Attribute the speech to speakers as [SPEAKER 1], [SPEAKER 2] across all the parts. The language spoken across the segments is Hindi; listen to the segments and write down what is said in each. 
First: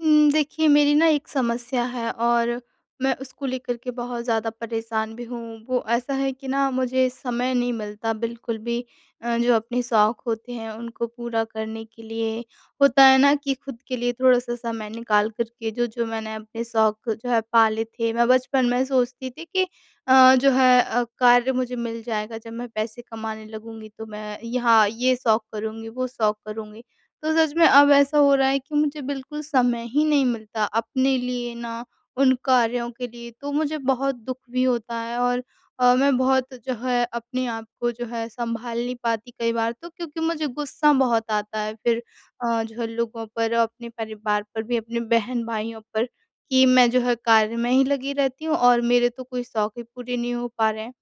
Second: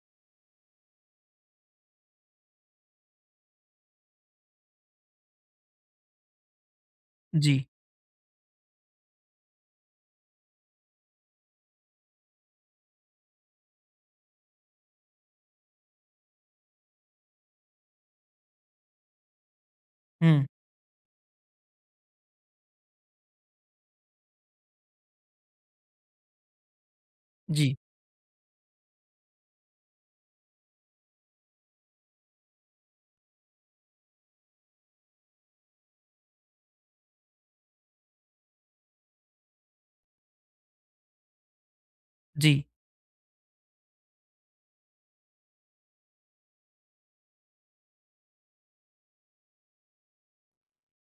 [SPEAKER 1] देखिए, मेरी ना एक समस्या है और मैं उसको लेकर के बहुत ज़्यादा परेशान भी हूँ। वो ऐसा है कि ना मुझे समय
[SPEAKER 2] जी।
[SPEAKER 1] नहीं मिलता बिल्कुल भी जो अपने शौक होते हैं उनको पूरा करने के लिए। होता है ना कि खुद के लिए थोड़ा-सा समय निकाल कर के जो-जो मैंने अपने शौक जो है पाले थे। मैं बचपन में सोचती थी कि
[SPEAKER 2] हुँ।
[SPEAKER 1] जो है कार्य मुझे मिल जाएगा जब मैं पैसे कमाने लगूँगी, तो मैं यहाँ ये शौक करूँगी, वो शौक करूँगी। तो सच में
[SPEAKER 2] जी,
[SPEAKER 1] अब ऐसा हो रहा है कि मुझे बिल्कुल समय ही नहीं मिलता अपने लिए ना, उन कार्यों के लिए। तो मुझे बहुत दुख भी होता है और मैं बहुत जो है अपने आप को जो है संभाल नहीं पाती कई बार, तो क्योंकि मुझे गुस्सा बहुत आता है फिर
[SPEAKER 2] जी।
[SPEAKER 1] जो है लोगों पर, अपने परिवार पर भी, अपने बहन भाइयों पर कि मैं जो है कार्य में ही लगी रहती हूँ और मेरे तो कोई शौक ही पूरे नहीं हो पा रहे हैं।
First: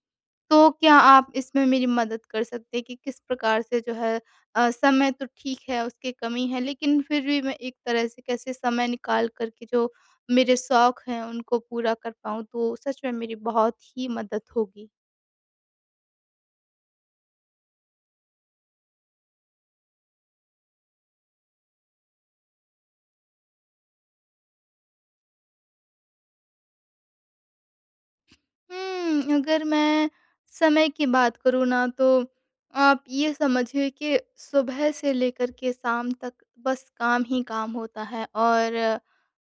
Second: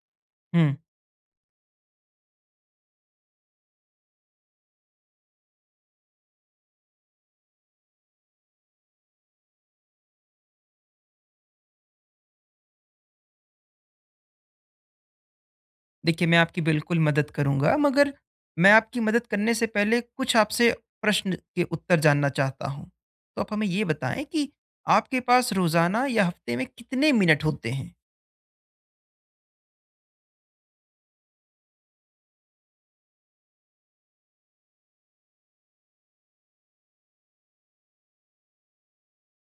[SPEAKER 1] तो
[SPEAKER 2] हुँ।
[SPEAKER 1] क्या आप इसमें मेरी मदद कर सकते हैं कि किस प्रकार से जो है समय तो ठीक है, उसकी कमी है, लेकिन फिर भी मैं एक तरह से कैसे समय निकाल कर के जो मेरे शौक हैं उनको पूरा कर पाऊँ, तो सच में मेरी बहुत ही मदद होगी।
[SPEAKER 2] देखिए, मैं आपकी बिल्कुल मदद करूँगा, मगर मैं आपकी मदद करने से पहले कुछ आपसे प्रश्न के उत्तर जानना चाहता हूँ। तो आप हमें ये बताएँ कि आपके पास रोज़ाना या हफ़्ते में कितने मिनट होते हैं?
[SPEAKER 1] अगर मैं समय की बात करूँ ना, तो आप ये समझिए कि सुबह से लेकर के शाम तक बस काम ही काम होता है। और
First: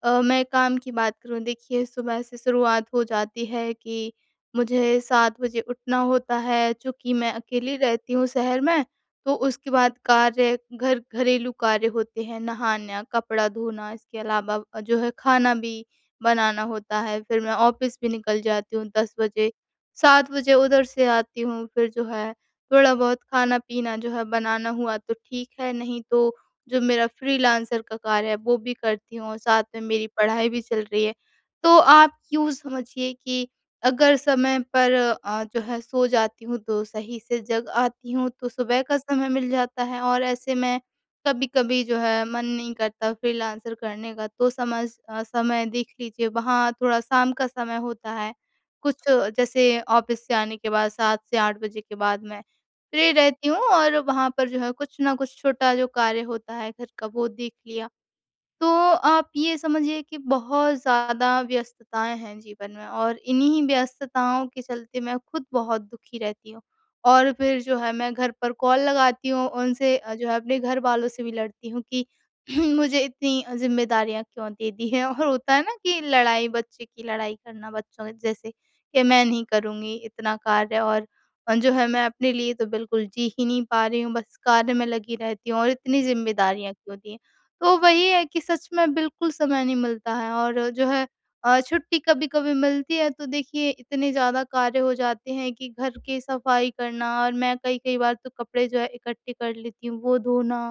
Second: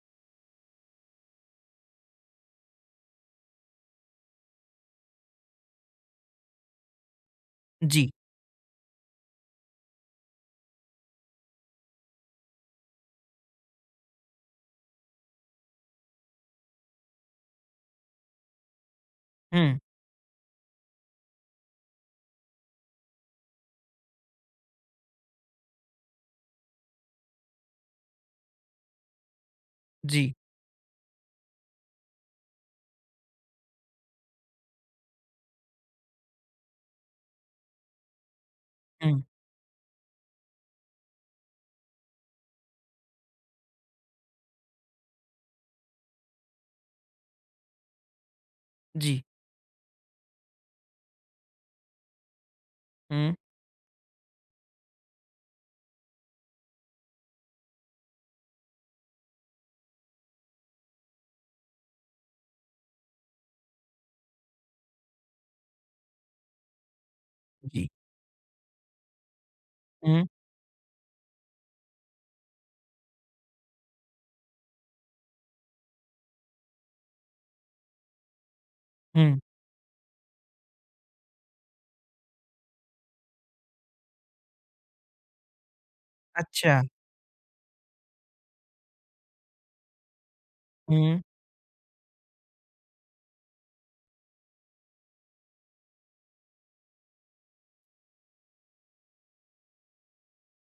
[SPEAKER 1] मैं काम की बात करूँ, देखिए सुबह से शुरुआत हो जाती है कि मुझे 7 बजे उठना होता है चूँकि मैं अकेली
[SPEAKER 2] जी।
[SPEAKER 1] रहती हूँ शहर में। तो उसके बाद कार्य घर घरेलू कार्य होते हैं, नहाना, कपड़ा धोना, इसके अलावा जो है खाना भी बनाना होता है, फिर मैं ऑफ़िस भी निकल जाती हूँ 10 बजे,
[SPEAKER 2] हुँ।
[SPEAKER 1] 7 बजे उधर से आती हूँ, फिर जो है थोड़ा बहुत खाना-पीना जो है बनाना हुआ तो ठीक है, नहीं तो जो मेरा फ्रीलांसर का कार्य है वो भी करती हूँ और साथ में मेरी
[SPEAKER 2] जी।
[SPEAKER 1] पढ़ाई भी चल रही है। तो आप यूँ समझिए कि अगर समय पर जो है सो जाती हूँ तो सही से जग आती हूँ, तो सुबह का
[SPEAKER 2] हुँ।
[SPEAKER 1] समय मिल जाता है। और ऐसे मैं कभी-कभी जो है मन नहीं करता फ्रीलांसर करने का, तो समय देख लीजिए, वहाँ थोड़ा शाम का समय होता है। कुछ
[SPEAKER 2] जी।
[SPEAKER 1] जैसे ऑफ़िस से आने के बाद 7 से 8 बजे के बाद मैं फ्री
[SPEAKER 2] हुँ।
[SPEAKER 1] रहती हूँ और वहाँ पर जो है कुछ ना कुछ छोटा जो कार्य होता है घर का वो देख लिया। तो आप ये समझिए कि बहुत ज़्यादा व्यस्तताएँ हैं जीवन में और इन्हीं व्यस्तताओं के चलते मैं खुद बहुत दुखी रहती हूँ। और फिर जो
[SPEAKER 2] जी।
[SPEAKER 1] है मैं घर पर कॉल लगाती हूँ, उनसे
[SPEAKER 2] हुँ।
[SPEAKER 1] जो है अपने घर वालों से भी लड़ती हूँ कि मुझे इतनी ज़िम्मेदारियाँ क्यों दे दी हैं। और होता है ना कि लड़ाई बच्चे की लड़ाई करना बच्चों के जैसे कि मैं
[SPEAKER 2] हुँ।
[SPEAKER 1] नहीं करूँगी इतना कार्य, और जो है मैं अपने लिए तो बिल्कुल जी ही नहीं पा रही हूँ, बस कार्य में लगी रहती हूँ और इतनी ज़िम्मेदारियाँ
[SPEAKER 2] अच्छा।
[SPEAKER 1] क्यों दी हैं। तो वही है कि सच में बिल्कुल समय नहीं मिलता है और जो है
[SPEAKER 2] हुँ।
[SPEAKER 1] छुट्टी कभी-कभी मिलती है, तो देखिए इतने ज़्यादा कार्य हो जाते हैं कि घर की सफाई करना, और मैं कई-कई बार तो कपड़े जो है इकट्ठे कर लेती हूँ, वो धोना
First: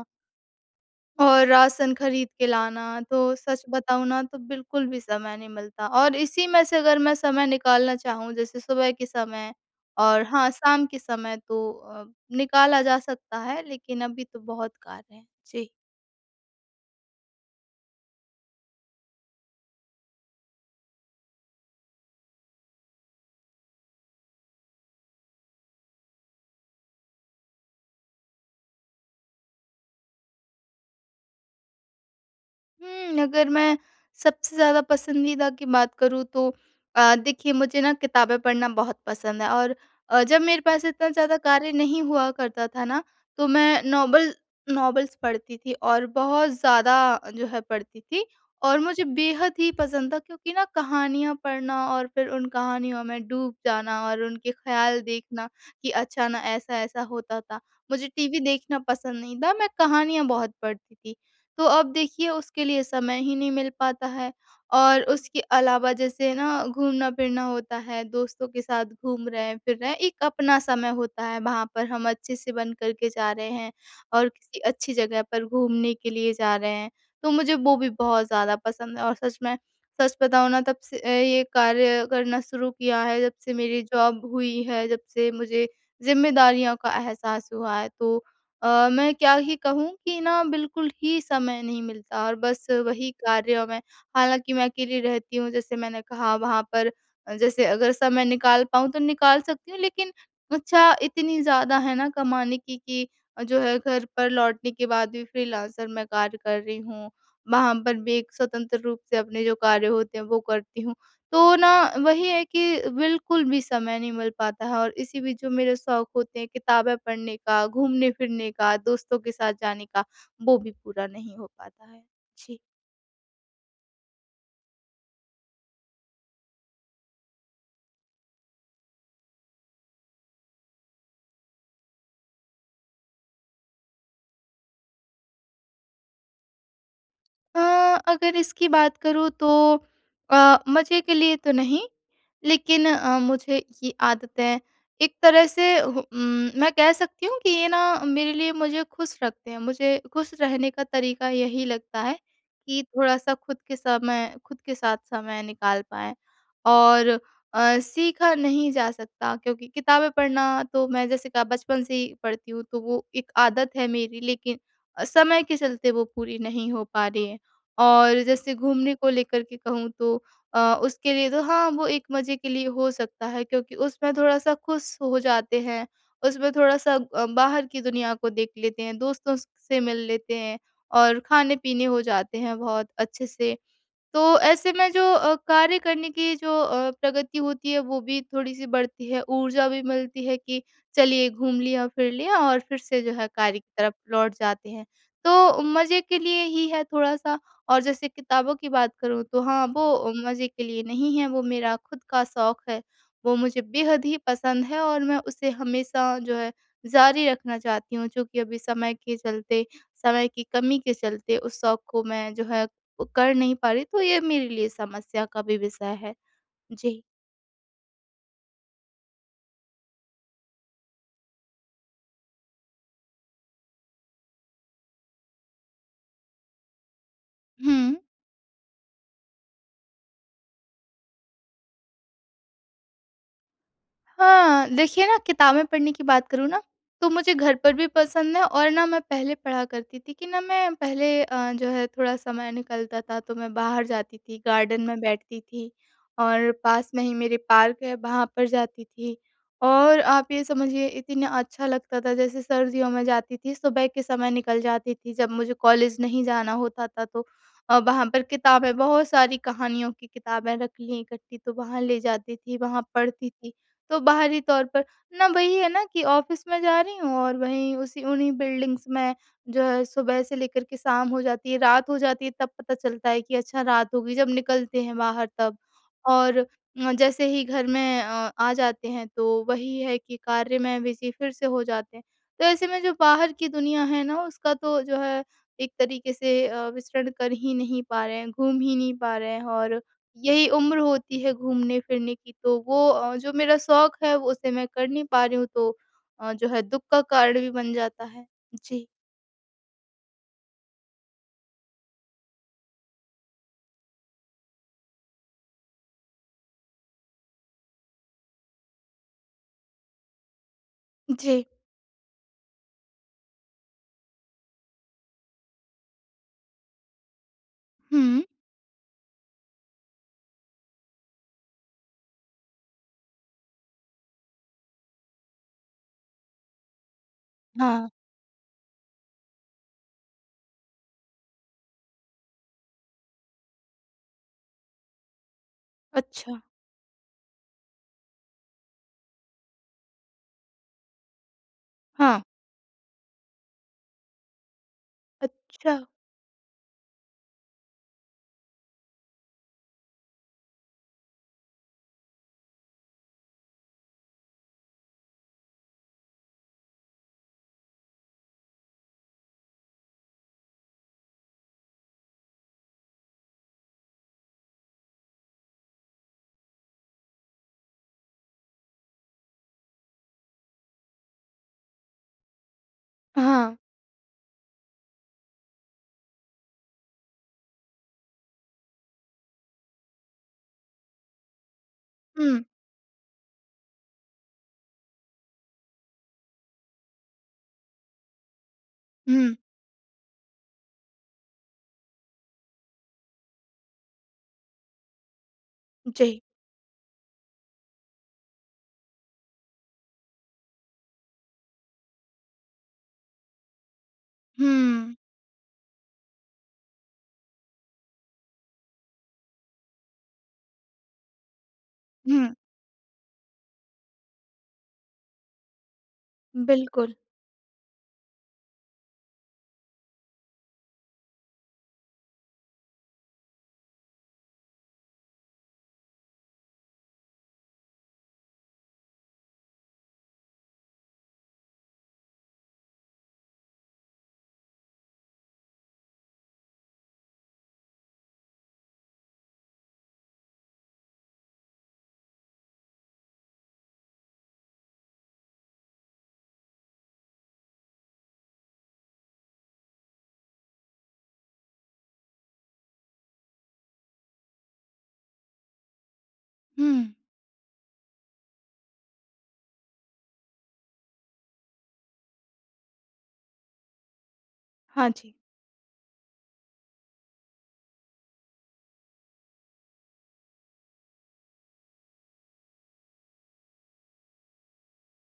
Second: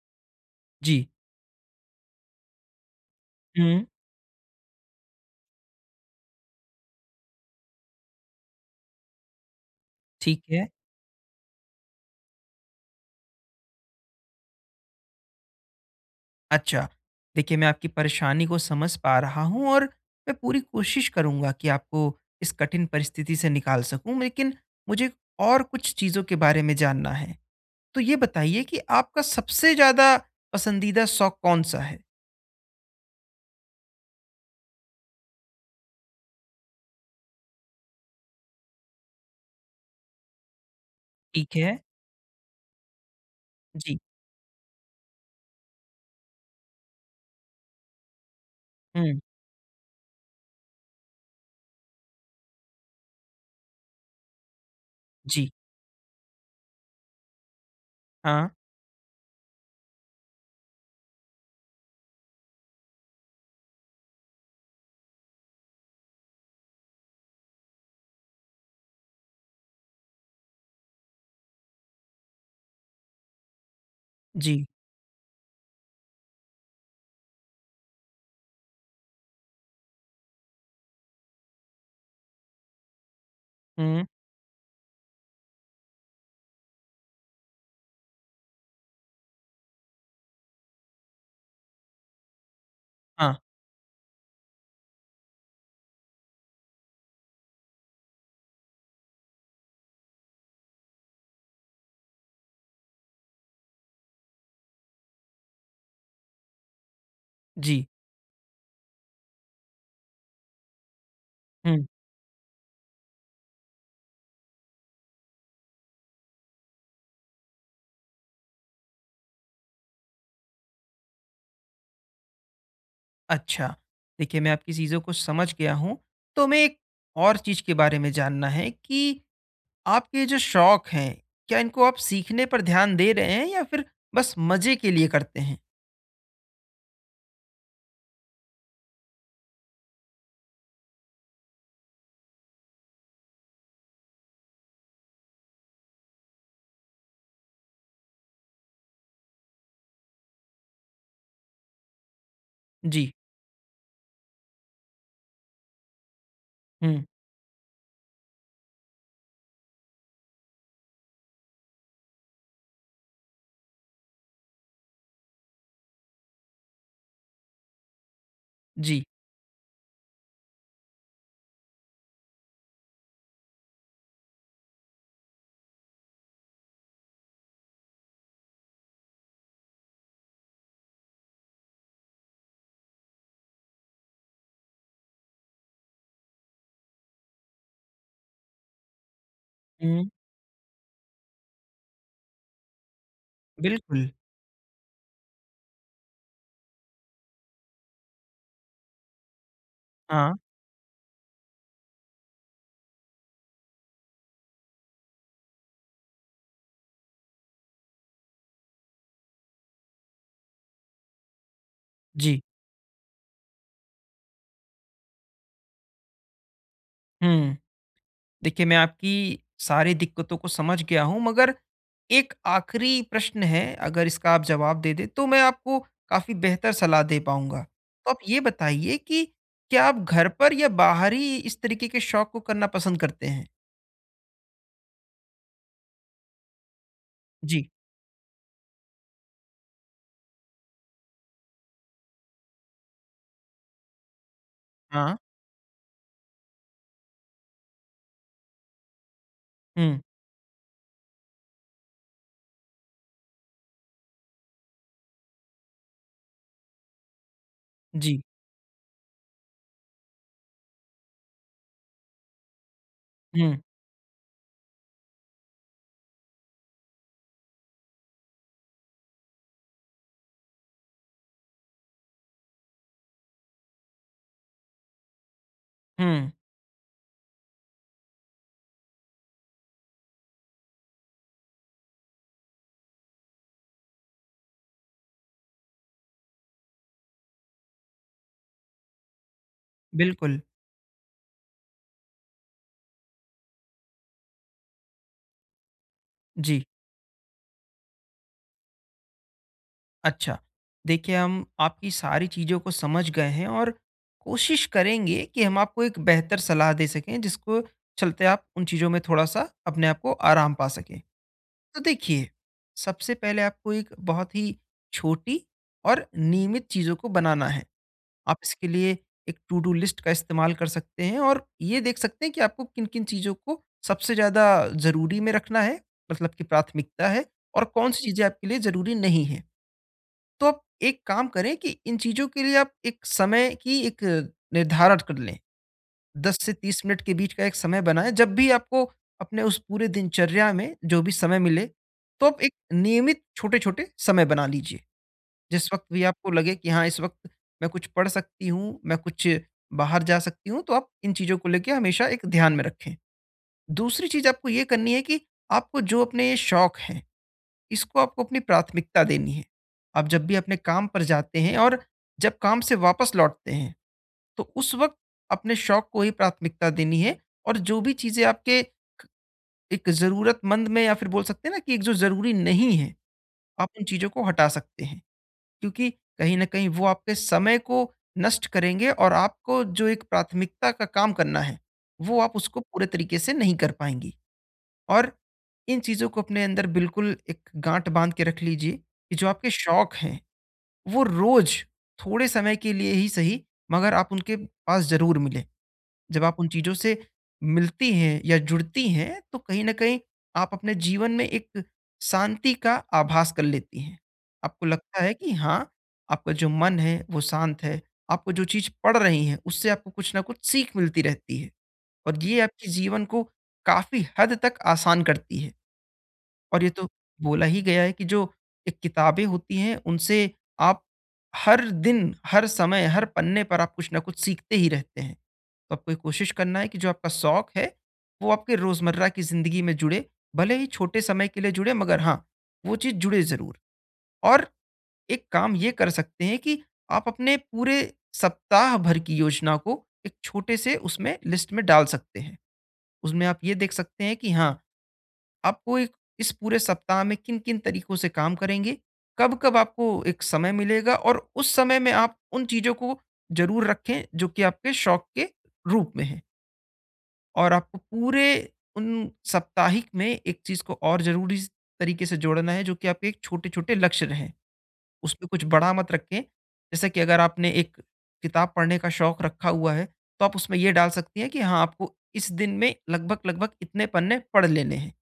[SPEAKER 2] जी।
[SPEAKER 1] और राशन खरीद के लाना। तो सच
[SPEAKER 2] हुँ।
[SPEAKER 1] बताऊँ ना, तो बिल्कुल भी समय नहीं मिलता और इसी में से अगर मैं समय निकालना चाहूँ, जैसे सुबह के समय और
[SPEAKER 2] ठीक
[SPEAKER 1] हाँ,
[SPEAKER 2] है।
[SPEAKER 1] शाम के समय, तो निकाला जा सकता है, लेकिन अभी तो बहुत कार्य हैं। जी।
[SPEAKER 2] अच्छा। देखिए, मैं आपकी परेशानी को समझ पा रहा हूँ और मैं पूरी कोशिश करूँगा कि आपको इस कठिन परिस्थिति से निकाल सकूँ। लेकिन मुझे और कुछ चीज़ों के बारे में जानना है। तो ये बताइए कि आपका सबसे ज़्यादा पसंदीदा शौक कौन-सा है?
[SPEAKER 1] अगर मैं सबसे ज़्यादा पसंदीदा की बात करूँ, तो देखिए, मुझे ना किताबें पढ़ना बहुत पसंद है और जब मेरे पास इतना ज़्यादा
[SPEAKER 2] ठीक
[SPEAKER 1] कार्य
[SPEAKER 2] है।
[SPEAKER 1] नहीं हुआ करता था ना, तो मैं
[SPEAKER 2] जी।
[SPEAKER 1] नॉवल नॉवेल्स पढ़ती थी और बहुत ज़्यादा जो है पढ़ती थी, और मुझे
[SPEAKER 2] हुँ।
[SPEAKER 1] बेहद ही पसंद था क्योंकि ना कहानियाँ पढ़ना और फिर उन कहानियों में डूब जाना और उनके ख़्याल देखना
[SPEAKER 2] जी।
[SPEAKER 1] कि अच्छा ना ऐसा-ऐसा होता था। मुझे टीवी
[SPEAKER 2] हाँ।
[SPEAKER 1] देखना पसंद नहीं था, मैं कहानियाँ बहुत पढ़ती थी। तो अब देखिए उसके लिए समय ही नहीं मिल पाता है और उसके अलावा जैसे ना घूमना-फिरना होता है, दोस्तों के साथ घूम रहे हैं, फिर रहे हैं, एक अपना समय होता है, वहाँ पर हम अच्छे से बन कर के जा रहे हैं और किसी
[SPEAKER 2] जी।
[SPEAKER 1] अच्छी जगह पर घूमने के लिए जा रहे हैं। तो मुझे वो भी बहुत ज़्यादा पसंद है और सच में सच बताऊँ ना, तब से ये कार्य करना शुरू किया है जब से मेरी
[SPEAKER 2] हुँ।
[SPEAKER 1] जॉब हुई है, जब से मुझे ज़िम्मेदारियों का एहसास हुआ है। तो मैं क्या ही कहूँ कि ना बिल्कुल ही समय नहीं मिलता और बस वही
[SPEAKER 2] हाँ।
[SPEAKER 1] कार्यों में। हालाँकि मैं अकेली रहती हूँ, जैसे मैंने कहा, वहाँ पर जैसे अगर समय निकाल पाऊँ तो निकाल सकती हूँ, लेकिन अच्छा इतनी ज़्यादा है ना कमाने की, कि जो है घर पर लौटने के बाद भी फ्रीलांसर मैं कार्य कर रही हूँ। वहाँ
[SPEAKER 2] जी।
[SPEAKER 1] पर भी एक स्वतंत्र रूप से अपने जो कार्य होते हैं वो करती हूँ। तो ना
[SPEAKER 2] हुँ।
[SPEAKER 1] वही है कि बिल्कुल भी समय नहीं मिल पाता है और इसी बीच जो मेरे शौक होते हैं, किताबें पढ़ने का, घूमने फिरने का, दोस्तों के साथ जाने का, वो भी पूरा नहीं हो पाता है। जी।
[SPEAKER 2] अच्छा। देखिए, मैं आपकी चीज़ों को समझ गया हूँ। तो मैं एक और चीज़ के बारे में जानना है कि आपके ये जो शौक हैं, क्या इनको आप सीखने पर ध्यान दे रहे हैं या फिर बस मज़े के लिए करते हैं?
[SPEAKER 1] अ, अगर इसकी बात करूँ, तो मज़े के लिए तो नहीं, लेकिन मुझे ये आदतें एक तरह से मैं कह सकती हूँ कि ये ना मेरे लिए मुझे खुश रखते हैं। मुझे खुश रहने का तरीका यही लगता है कि
[SPEAKER 2] जी।
[SPEAKER 1] थोड़ा-सा खुद के समय खुद के साथ समय निकाल पाएँ।
[SPEAKER 2] हुँ,
[SPEAKER 1] और सीखा नहीं जा सकता क्योंकि किताबें पढ़ना तो मैं जैसे कहा बचपन से ही पढ़ती हूँ, तो वो एक आदत है मेरी, लेकिन समय के चलते वो पूरी नहीं हो पा रही है। और जैसे घूमने
[SPEAKER 2] जी।
[SPEAKER 1] को लेकर के कहूँ, तो उसके लिए तो हाँ, वो एक मज़े के लिए हो सकता है क्योंकि उसमें थोड़ा-सा खुश हो जाते हैं, उसमें थोड़ा-सा बाहर की दुनिया को देख लेते हैं, दोस्तों स से मिल लेते हैं और खाने-पीने हो जाते हैं बहुत अच्छे से। तो ऐसे में जो कार्य करने की जो प्रगति होती है, वो भी थोड़ी-सी बढ़ती है, ऊर्जा भी
[SPEAKER 2] हुँ,
[SPEAKER 1] मिलती है कि चलिए घूम लिया, फिर लिया और फिर से जो है कार्य की तरफ
[SPEAKER 2] बिल्कुल।
[SPEAKER 1] लौट जाते हैं। तो मज़े के लिए ही है थोड़ा-सा, और जैसे किताबों की बात करूँ तो हाँ, वो
[SPEAKER 2] हाँ,
[SPEAKER 1] मज़े के लिए नहीं है, वो मेरा खुद का शौक है। वो मुझे बेहद ही पसंद है और मैं उसे हमेशा जो है जारी रखना चाहती हूँ, चूँकि अभी समय के चलते, समय की कमी के चलते उस शौक को मैं
[SPEAKER 2] जी।
[SPEAKER 1] जो है कर नहीं पा रही, तो ये मेरे लिए समस्या का भी विषय है। जी।
[SPEAKER 2] हुँ, देखिए मैं आपकी सारी दिक्कतों को समझ गया हूँ मगर एक आखिरी प्रश्न है, अगर इसका आप जवाब दे दें तो मैं आपको काफ़ी बेहतर सलाह दे पाऊँगा।
[SPEAKER 1] हुँ।
[SPEAKER 2] तो आप ये बताइए कि क्या आप घर पर या बाहर ही इस तरीके के शौक को करना पसंद करते हैं?
[SPEAKER 1] हाँ, देखिए ना, किताबें पढ़ने की बात करूँ ना, तो मुझे घर
[SPEAKER 2] जी।
[SPEAKER 1] पर भी पसंद है। और ना मैं पहले पढ़ा करती थी, कि ना मैं पहले जो है थोड़ा समय निकलता था तो मैं बाहर जाती थी, गार्डन में
[SPEAKER 2] हाँ।
[SPEAKER 1] बैठती थी और पास में ही मेरे पार्क है, वहाँ पर जाती थी। और
[SPEAKER 2] हुँ,
[SPEAKER 1] आप ये समझिए, इतना अच्छा लगता था, जैसे सर्दियों में जाती थी, सुबह के समय निकल जाती थी जब मुझे कॉलेज नहीं जाना होता था, तो वहाँ
[SPEAKER 2] जी।
[SPEAKER 1] पर किताबें बहुत सारी कहानियों की किताबें रख ली इकट्ठी, तो वहाँ ले जाती थी, वहाँ पढ़ती थी।
[SPEAKER 2] हुँ,
[SPEAKER 1] तो बाहरी तौर पर ना वही है ना, कि ऑफ़िस में जा रही हूँ और वहीं उसी उन्हीं बिल्डिंग्स में जो है सुबह से लेकर के शाम हो जाती है, रात हो जाती है, तब पता चलता है कि अच्छा रात हो गई जब निकलते हैं बाहर तब।
[SPEAKER 2] हुँ,
[SPEAKER 1] और जैसे ही घर में आ जाते हैं, तो वही है कि कार्य में बिज़ी फिर से हो जाते हैं। तो ऐसे में जो बाहर की दुनिया है ना, उसका तो जो है एक तरीके से विचरण कर ही नहीं पा रहे हैं, घूम ही नहीं पा रहे हैं। और
[SPEAKER 2] बिल्कुल।
[SPEAKER 1] यही उम्र होती है घूमने-फिरने की, तो वो जो मेरा शौक है वो उसे मैं कर नहीं पा रही हूँ, तो जो है
[SPEAKER 2] जी,
[SPEAKER 1] दुःख का कारण भी बन जाता है। जी।
[SPEAKER 2] अच्छा। देखिए, हम आपकी सारी चीज़ों को समझ गए हैं और कोशिश करेंगे कि हम आपको एक बेहतर सलाह दे सकें, जिसको चलते आप उन चीज़ों में थोड़ा-सा अपने आप को आराम पा सकें।
[SPEAKER 1] जी।
[SPEAKER 2] तो देखिए, सबसे पहले आपको एक बहुत ही छोटी और नियमित चीज़ों को बनाना है।
[SPEAKER 1] हुँ।
[SPEAKER 2] आप इसके लिए एक टू डू लिस्ट का इस्तेमाल कर सकते हैं और ये देख सकते हैं कि आपको किन-किन चीज़ों को सबसे ज़्यादा ज़रूरी में रखना है, मतलब की प्राथमिकता है, और
[SPEAKER 1] हाँ।
[SPEAKER 2] कौन-सी चीज़ें आपके लिए ज़रूरी नहीं है। तो आप एक काम करें कि इन चीज़ों के लिए आप एक समय की एक निर्धारण कर लें। 10
[SPEAKER 1] अच्छा।
[SPEAKER 2] से 30 मिनट के बीच का एक समय बनाएँ, जब भी आपको अपने उस पूरे दिनचर्या में जो भी समय मिले,
[SPEAKER 1] हाँ।
[SPEAKER 2] तो आप एक नियमित छोटे-छोटे समय बना लीजिए। जिस
[SPEAKER 1] अच्छा।
[SPEAKER 2] वक़्त भी आपको लगे कि हाँ, इस वक़्त मैं कुछ पढ़ सकती हूँ, मैं कुछ बाहर जा सकती हूँ, तो आप इन चीज़ों को लेके हमेशा एक ध्यान में रखें। दूसरी चीज़ आपको ये करनी है कि आपको जो अपने ये शौक हैं, इसको आपको अपनी प्राथमिकता देनी है। आप जब भी अपने काम पर जाते हैं और जब काम से वापस लौटते हैं, तो उस वक़्त अपने शौक को ही प्राथमिकता देनी है, और जो भी चीज़ें आपके क एक ज़रूरतमंद में या फिर बोल सकते हैं ना कि एक जो ज़रूरी नहीं है,
[SPEAKER 1] हाँ।
[SPEAKER 2] आप उन चीज़ों को हटा सकते हैं। क्योंकि कहीं न कहीं वो आपके समय को नष्ट करेंगे, और आपको जो एक प्राथमिकता का काम करना है, वो आप
[SPEAKER 1] हुँ,
[SPEAKER 2] उसको पूरे तरीके से नहीं कर पाएँगी। और इन चीज़ों को अपने अंदर बिल्कुल एक गाँठ बाँध के रख लीजिए कि जो
[SPEAKER 1] हुँ।
[SPEAKER 2] आपके शौक हैं, वो रोज़ थोड़े समय के लिए ही सही, मगर आप उनके पास ज़रूर मिलें।
[SPEAKER 1] जी।
[SPEAKER 2] जब आप उन चीज़ों से मिलती हैं या जुड़ती हैं, तो कहीं न कहीं आप अपने जीवन में एक शांति का आभास कर लेती हैं। आपको
[SPEAKER 1] हुँ,
[SPEAKER 2] लगता है कि हाँ, आपका जो मन है वो शांत है, आपको जो चीज़ पड़ रही है उससे आपको कुछ न कुछ सीख मिलती रहती है, और
[SPEAKER 1] हुँ।
[SPEAKER 2] ये आपके जीवन को काफ़ी हद तक आसान करती है। और ये तो
[SPEAKER 1] बिल्कुल।
[SPEAKER 2] बोला ही गया है कि जो एक किताबें होती हैं, उनसे आप हर दिन, हर समय, हर पन्ने पर आप कुछ न कुछ सीखते ही रहते हैं। तो आपको ये कोशिश करना है कि जो आपका शौक है, वो आपके रोज़मर्रा की ज़िंदगी में जुड़े, भले ही छोटे समय के लिए जुड़े, मगर हाँ, वो चीज़ जुड़े ज़रूर। और एक काम ये कर सकते हैं कि आप अपने पूरे सप्ताह भर की योजना को एक छोटे से उसमें लिस्ट में डाल सकते हैं। उसमें आप ये देख सकते हैं कि हाँ, आपको एक इस पूरे सप्ताह में किन-किन तरीकों से काम करेंगे, कब-कब आपको एक समय मिलेगा, और उस समय में आप उन चीज़ों को ज़रूर रखें जो कि आपके शौक के रूप में हैं।
[SPEAKER 1] हुँ।
[SPEAKER 2] और आपको पूरे उन साप्ताहिक में एक चीज़ को और ज़रूरी स तरीके से जोड़ना है, जो कि आपके एक छोटे-छोटे लक्ष्य रहें।
[SPEAKER 1] हाँ जी।
[SPEAKER 2] उसमें कुछ बड़ा मत रखें, जैसे कि अगर आपने एक किताब पढ़ने का शौक रखा हुआ है, तो आप उसमें ये डाल सकती हैं कि हाँ, आपको इस दिन में लगभग-लगभग इतने पन्ने पढ़ लेने हैं।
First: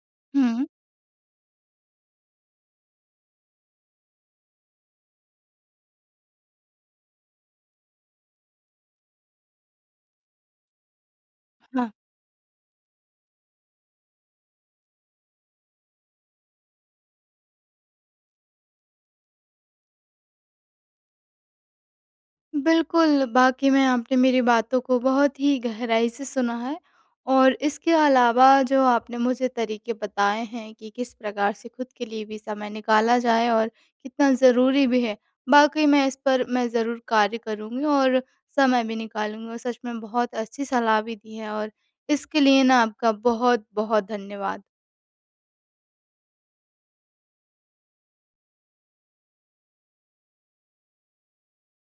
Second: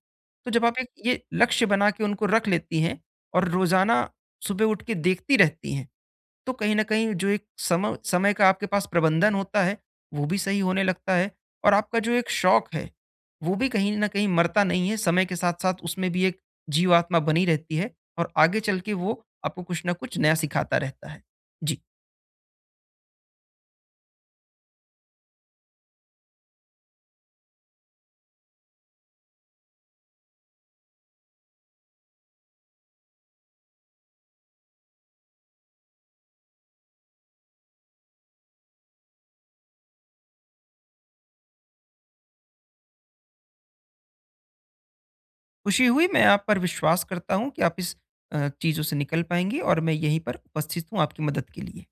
[SPEAKER 2] तो जब
[SPEAKER 1] हुँ।
[SPEAKER 2] आप एक ये लक्ष्य बना के उनको रख लेती हैं और रोज़ाना सुबह उठ के देखती रहती हैं, तो कहीं न कहीं जो एक समय समय का आपके पास प्रबंधन होता है, वो भी सही होने लगता है, और
[SPEAKER 1] हाँ।
[SPEAKER 2] आपका जो एक शौक है, वो भी कहीं न कहीं मरता नहीं है, समय के साथ-साथ उसमें भी एक जीवात्मा बनी रहती है, और आगे चल के वो आपको कुछ न कुछ नया सिखाता रहता है। जी,
[SPEAKER 1] बिल्कुल, वाक़ई में आपने मेरी बातों को बहुत ही गहराई से सुना है और इसके अलावा जो आपने मुझे तरीके बताए हैं कि किस प्रकार से खुद के लिए भी समय निकाला जाए और कितना ज़रूरी भी है, वाक़ई में इस पर मैं ज़रूर कार्य करूँगी और समय भी निकालूँगी और सच में बहुत अच्छी सलाह भी दी है और इसके लिए ना आपका बहुत-बहुत धन्यवाद।
[SPEAKER 2] खुशी हुई। मैं आप पर विश्वास करता हूँ कि आप इस चीज़ों से निकल पाएँगी, और मैं यहीं पर उपस्थित हूँ आपकी मदद के लिए।